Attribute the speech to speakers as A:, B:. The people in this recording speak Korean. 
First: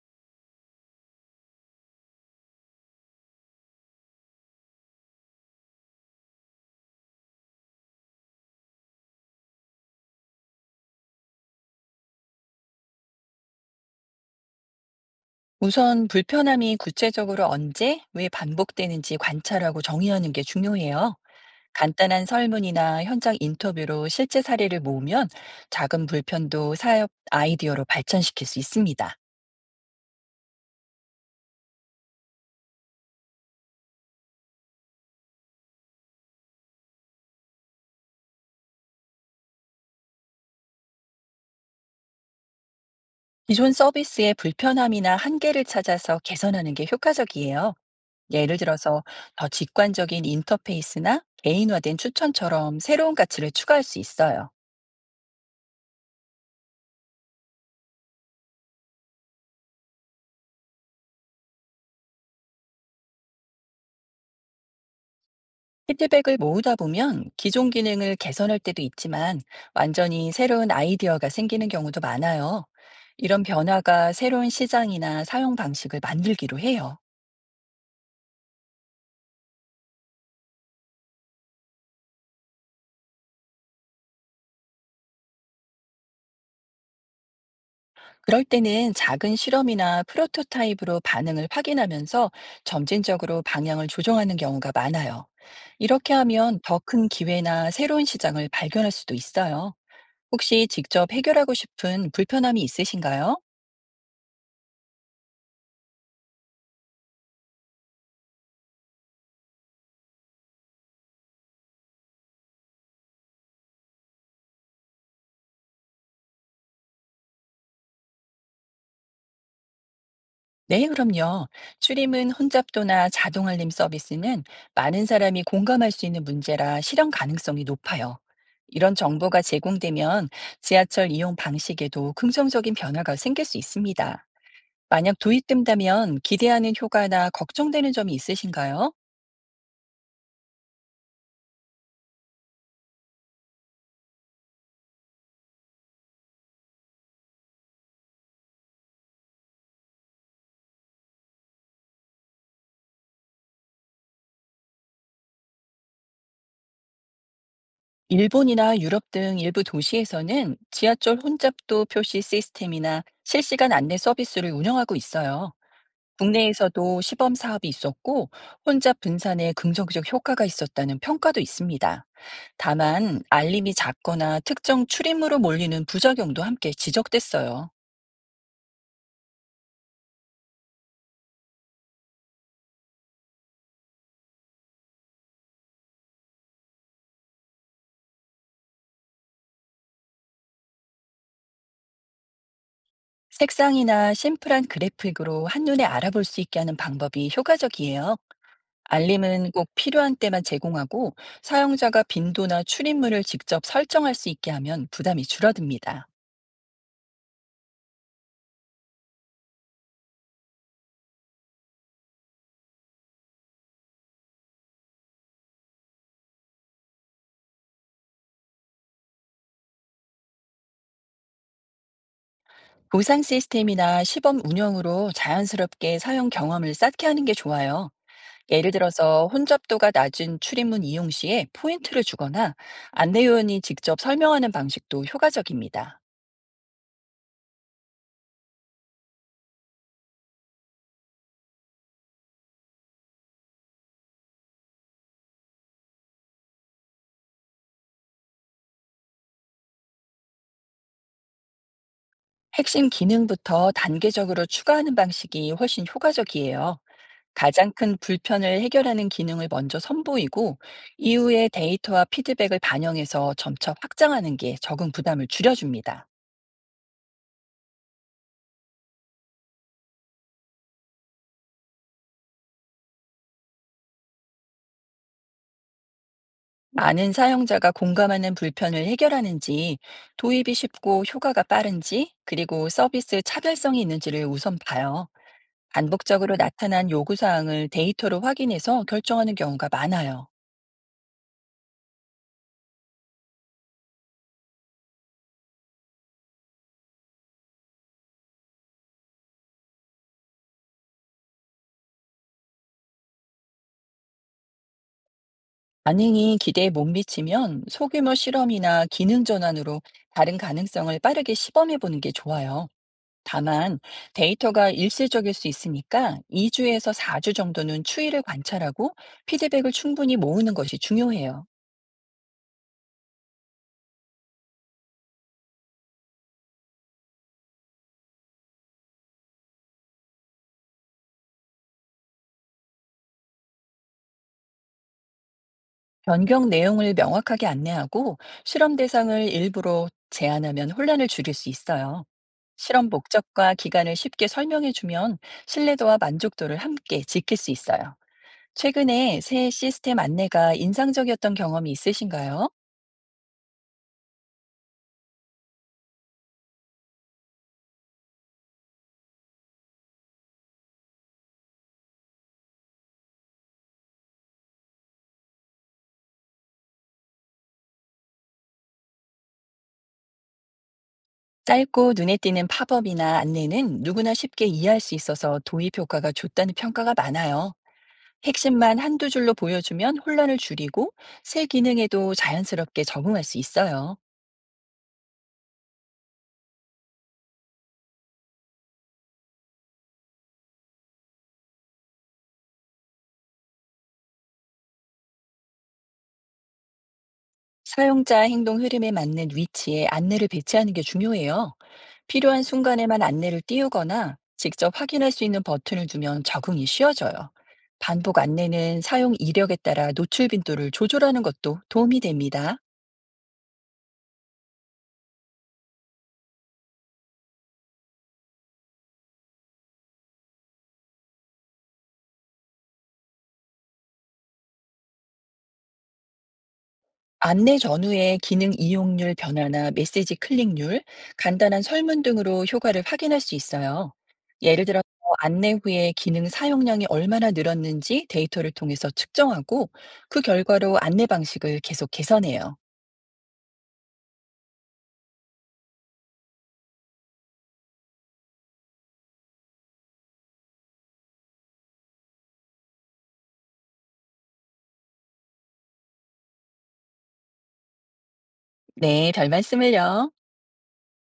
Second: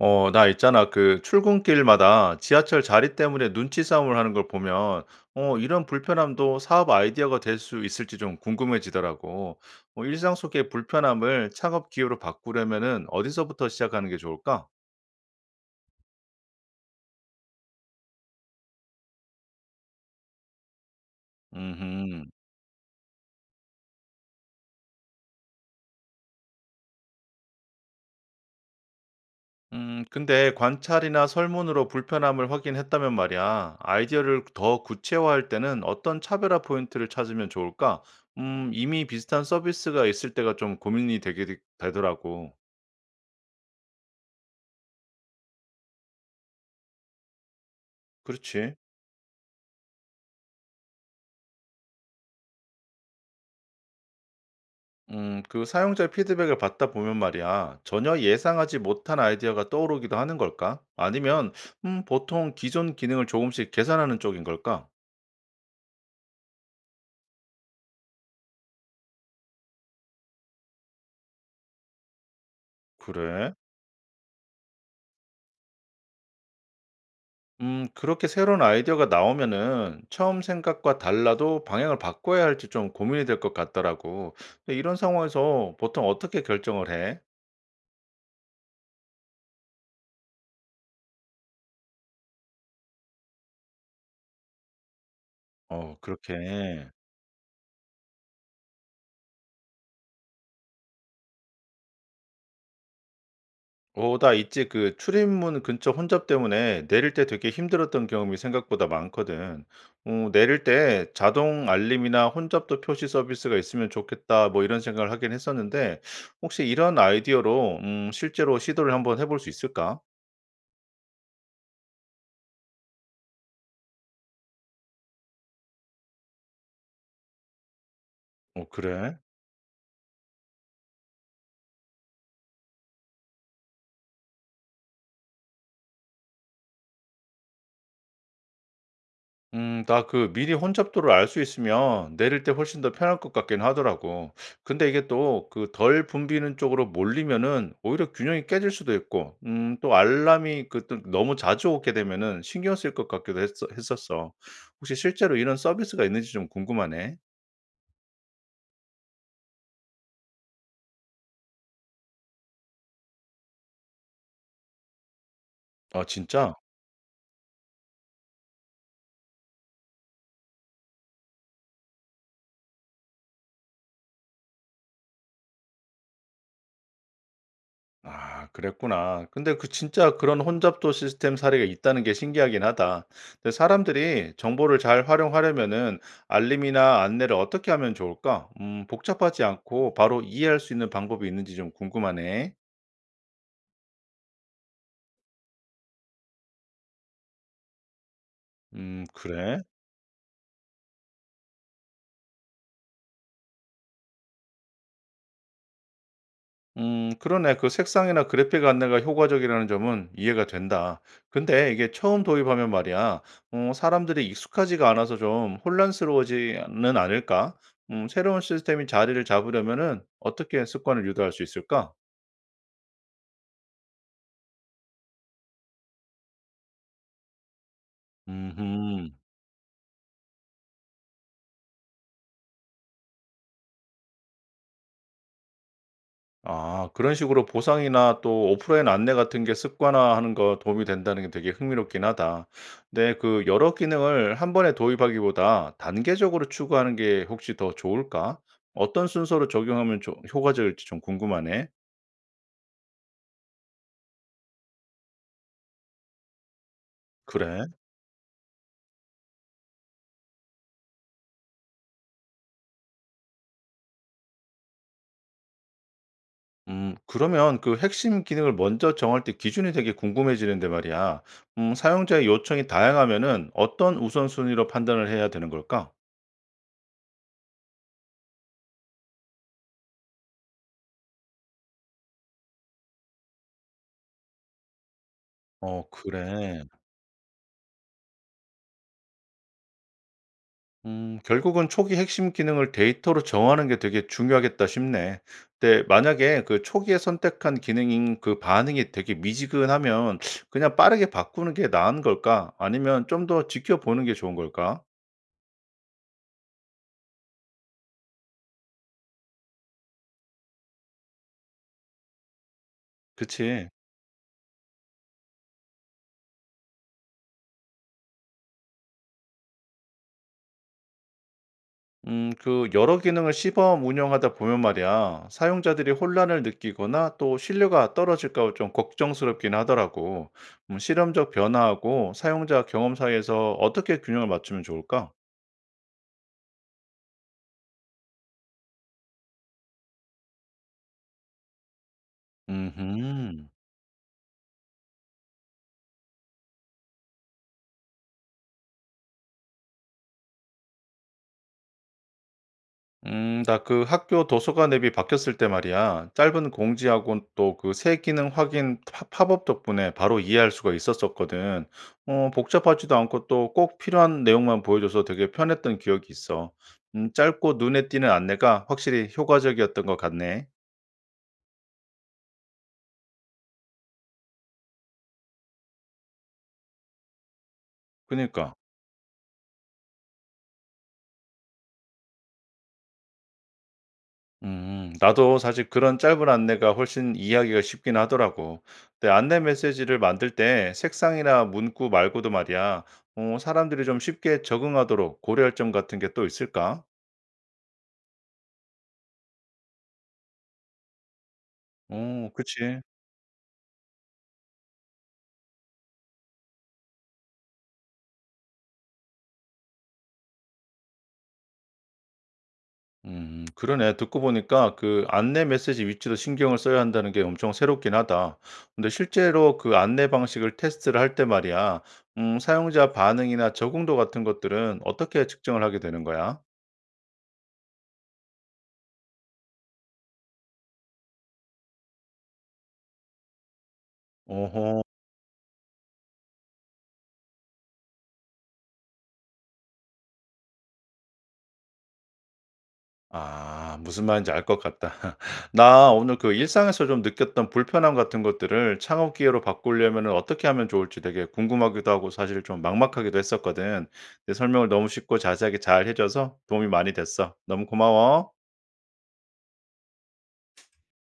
A: 나 있잖아. 그 출근길마다 지하철 자리 때문에 눈치 싸움을 하는 걸 보면, 이런 불편함도 사업 아이디어가 될 수 있을지 좀 궁금해지더라고. 일상 속의 불편함을 창업 기회로 바꾸려면은 어디서부터 시작하는 게 좋을까?
B: 우선 불편함이 구체적으로 언제, 왜 반복되는지 관찰하고 정의하는 게 중요해요. 간단한
A: 음,
B: 설문이나 현장 인터뷰로 실제 사례를 모으면 작은 불편도 사업 아이디어로 발전시킬 수 있습니다.
A: 근데 관찰이나 설문으로 불편함을 확인했다면 말이야. 아이디어를 더 구체화할 때는 어떤 차별화 포인트를 찾으면 좋을까? 이미 비슷한 서비스가 있을 때가 좀 고민이 되더라고.
B: 기존 서비스의 불편함이나 한계를 찾아서 개선하는 게 효과적이에요. 예를
A: 그렇지.
B: 들어서 더 직관적인 인터페이스나 개인화된 추천처럼 새로운 가치를 추가할 수 있어요.
A: 그 사용자 피드백을 받다 보면 말이야, 전혀 예상하지 못한 아이디어가 떠오르기도 하는 걸까? 아니면, 보통 기존 기능을 조금씩 개선하는 쪽인 걸까?
B: 피드백을 모으다 보면 기존 기능을 개선할 때도 있지만 완전히 새로운 아이디어가 생기는 경우도 많아요. 이런
A: 그래?
B: 변화가 새로운 시장이나 사용 방식을 만들기로 해요.
A: 그렇게 새로운 아이디어가 나오면은 처음 생각과 달라도 방향을 바꿔야 할지 좀 고민이 될 것 같더라고. 근데 이런 상황에서 보통 어떻게 결정을 해?
B: 그럴 때는 작은 실험이나 프로토타입으로 반응을 확인하면서 점진적으로 방향을 조정하는 경우가 많아요.
A: 어,
B: 이렇게 하면 더
A: 그렇게.
B: 큰 기회나 새로운 시장을 발견할 수도 있어요. 혹시 직접 해결하고 싶은 불편함이 있으신가요?
A: 어 나 있지. 그 출입문 근처 혼잡 때문에 내릴 때 되게 힘들었던 경험이 생각보다 많거든. 어 내릴 때 '자동 알림이나 혼잡도 표시 서비스가 있으면 좋겠다.' 뭐 이런 생각을 하긴 했었는데 혹시 이런 아이디어로 실제로 시도를 한번 해볼 수 있을까?
B: 네, 그럼요. 추림은 혼잡도나 자동 알림 서비스는 많은 사람이 공감할 수 있는 문제라 실현 가능성이 높아요.
A: 어
B: 이런
A: 그래?
B: 정보가 제공되면 지하철 이용 방식에도 긍정적인 변화가 생길 수 있습니다. 만약 도입된다면 기대하는 효과나 걱정되는 점이 있으신가요?
A: 나 그 미리 혼잡도를 알 수 있으면 내릴 때 훨씬 더 편할 것 같긴 하더라고. 근데 이게 또 그 덜 붐비는 쪽으로 몰리면은 오히려 균형이 깨질 수도 있고, 또 알람이 그 또 너무 자주 오게 되면은 신경 쓸 것 했었어. 혹시 실제로 이런 서비스가 있는지 좀 궁금하네.
B: 일본이나 유럽 등 일부 도시에서는 지하철 혼잡도 표시 시스템이나 실시간 안내 서비스를 운영하고 있어요.
A: 아, 진짜?
B: 국내에서도 시범 사업이 있었고 혼잡 분산에 긍정적 효과가 있었다는 평가도 있습니다. 다만 알림이 작거나 특정 출입물로 몰리는 부작용도 함께 지적됐어요.
A: 아 그랬구나. 근데 그 진짜 그런 혼잡도 시스템 사례가 있다는 게 신기하긴 하다. 근데 사람들이 정보를 잘 활용하려면은 알림이나 안내를 어떻게 하면 좋을까? 복잡하지 않고 바로 이해할 수 있는 방법이 있는지 좀 궁금하네.
B: 색상이나 심플한 그래픽으로 한눈에 알아볼 수 있게 하는 방법이 효과적이에요. 알림은
A: 그래.
B: 꼭 필요한 때만 제공하고 사용자가 빈도나 출입물을 직접 설정할 수 있게 하면 부담이 줄어듭니다.
A: 그러네. 그 색상이나 그래픽 안내가 효과적이라는 점은 이해가 된다. 근데 이게 처음 도입하면 말이야, 사람들이 익숙하지가 않아서 좀 혼란스러워지는 않을까? 새로운 시스템이 자리를 잡으려면은 어떻게 습관을 유도할 수 있을까?
B: 보상 시스템이나 시범 운영으로 자연스럽게 사용 경험을 쌓게 하는 게 좋아요. 예를
A: 음
B: 들어서 혼잡도가 낮은 출입문 이용 시에 포인트를 주거나 안내 요원이 직접 설명하는 방식도 효과적입니다.
A: 아 그런 식으로 보상이나 또 오프라인 안내 같은 게 습관화하는 거 도움이 된다는 게 되게 흥미롭긴 하다. 근데 그 여러 기능을 한 번에 도입하기보다 단계적으로 추구하는 게 혹시 더 좋을까? 어떤 순서로 적용하면 조 효과적일지 좀 궁금하네.
B: 핵심 기능부터 단계적으로 추가하는 방식이 훨씬 효과적이에요.
A: 그래?
B: 가장 큰 불편을 해결하는 기능을 먼저 선보이고 이후에 데이터와 피드백을 반영해서 점차 확장하는 게 적응 부담을 줄여줍니다.
A: 그러면 그 핵심 기능을 먼저 정할 때 기준이 되게 궁금해지는데 말이야. 사용자의 요청이 다양하면은 어떤 우선순위로 판단을 해야 되는 걸까?
B: 많은 사용자가 공감하는 불편을 해결하는지 도입이 쉽고 효과가 빠른지, 그리고 서비스 차별성이 있는지를 우선 봐요.
A: 어
B: 반복적으로
A: 그래.
B: 나타난 요구사항을 데이터로 확인해서 결정하는 경우가 많아요.
A: 결국은 초기 핵심 기능을 데이터로 정하는 게 되게 중요하겠다 싶네. 근데 만약에 그 초기에 선택한 기능인 그 반응이 되게 미지근하면 그냥 빠르게 바꾸는 게 나은 걸까? 아니면 좀 더 지켜보는 게 좋은 걸까?
B: 반응이 기대에 못 미치면 소규모 실험이나 기능 전환으로 다른 가능성을 빠르게 시범해 보는 게 좋아요.
A: 그치.
B: 다만 데이터가 일시적일 수 있으니까 2주에서 4주 정도는 추이를 관찰하고 피드백을 충분히 모으는 것이 중요해요.
A: 그 여러 기능을 시범 운영하다 보면 말이야. 사용자들이 혼란을 느끼거나 또 신뢰가 떨어질까 좀 걱정스럽긴 하더라고. 실험적 변화하고 사용자 경험 사이에서 어떻게 균형을 맞추면 좋을까?
B: 변경 내용을 명확하게 안내하고 실험 대상을 일부러 제한하면 혼란을 줄일 수 있어요. 실험
A: 음흠.
B: 목적과 기간을 쉽게 설명해 주면 신뢰도와 만족도를 함께 지킬 수 있어요. 최근에 새 시스템 안내가 인상적이었던 경험이 있으신가요?
A: 나 그 학교 도서관 앱이 바뀌었을 때 말이야. 짧은 공지하고 또 그 새 기능 확인 팝업 덕분에 바로 이해할 수가 있었었거든. 복잡하지도 않고 또 꼭 필요한 내용만 보여줘서 되게 편했던 기억이 있어. 짧고 눈에 띄는 안내가 확실히 효과적이었던 것 같네.
B: 짧고 눈에 띄는 팝업이나 안내는 누구나 쉽게 이해할 수 있어서 도입 효과가 좋다는 평가가 많아요.
A: 그니까.
B: 핵심만 한두 줄로 보여주면 혼란을 줄이고 새 기능에도 자연스럽게 적응할 수 있어요.
A: 나도 사실 그런 짧은 안내가 훨씬 이해하기가 쉽긴 하더라고. 근데 안내 메시지를 만들 때 색상이나 문구 말고도 말이야, 사람들이 좀 쉽게 적응하도록 고려할 점 같은 게 또 있을까?
B: 사용자 행동 흐름에 맞는 위치에 안내를 배치하는 게 중요해요.
A: 어,
B: 필요한
A: 그치.
B: 순간에만 안내를 띄우거나 직접 확인할 수 있는 버튼을 두면 적응이 쉬워져요. 반복 안내는 사용 이력에 따라 노출 빈도를 조절하는 것도 도움이 됩니다.
A: 그러네. 듣고 보니까 그 안내 메시지 위치도 신경을 써야 한다는 게 엄청 새롭긴 하다. 근데 실제로 그 안내 방식을 테스트를 할 때 말이야, 사용자 반응이나 적응도 같은 것들은 어떻게 측정을 하게 되는 거야?
B: 안내 전후의 기능 이용률 변화나 메시지 클릭률, 간단한 설문 등으로 효과를 확인할 수 있어요. 예를 들어
A: 오호.
B: 안내 후에 기능 사용량이 얼마나 늘었는지 데이터를 통해서 측정하고 그 결과로 안내 방식을 계속 개선해요.
A: 아 무슨 말인지 알 것 같다. 나 오늘 그 일상에서 좀 느꼈던 불편함 같은 것들을 창업 기회로 바꾸려면은 어떻게 하면 좋을지 되게 궁금하기도 하고 사실 좀 막막하기도 했었거든. 내 설명을 너무 쉽고 자세하게 잘 해 줘서 도움이 많이 됐어. 너무 고마워.
B: 네, 별 말씀을요.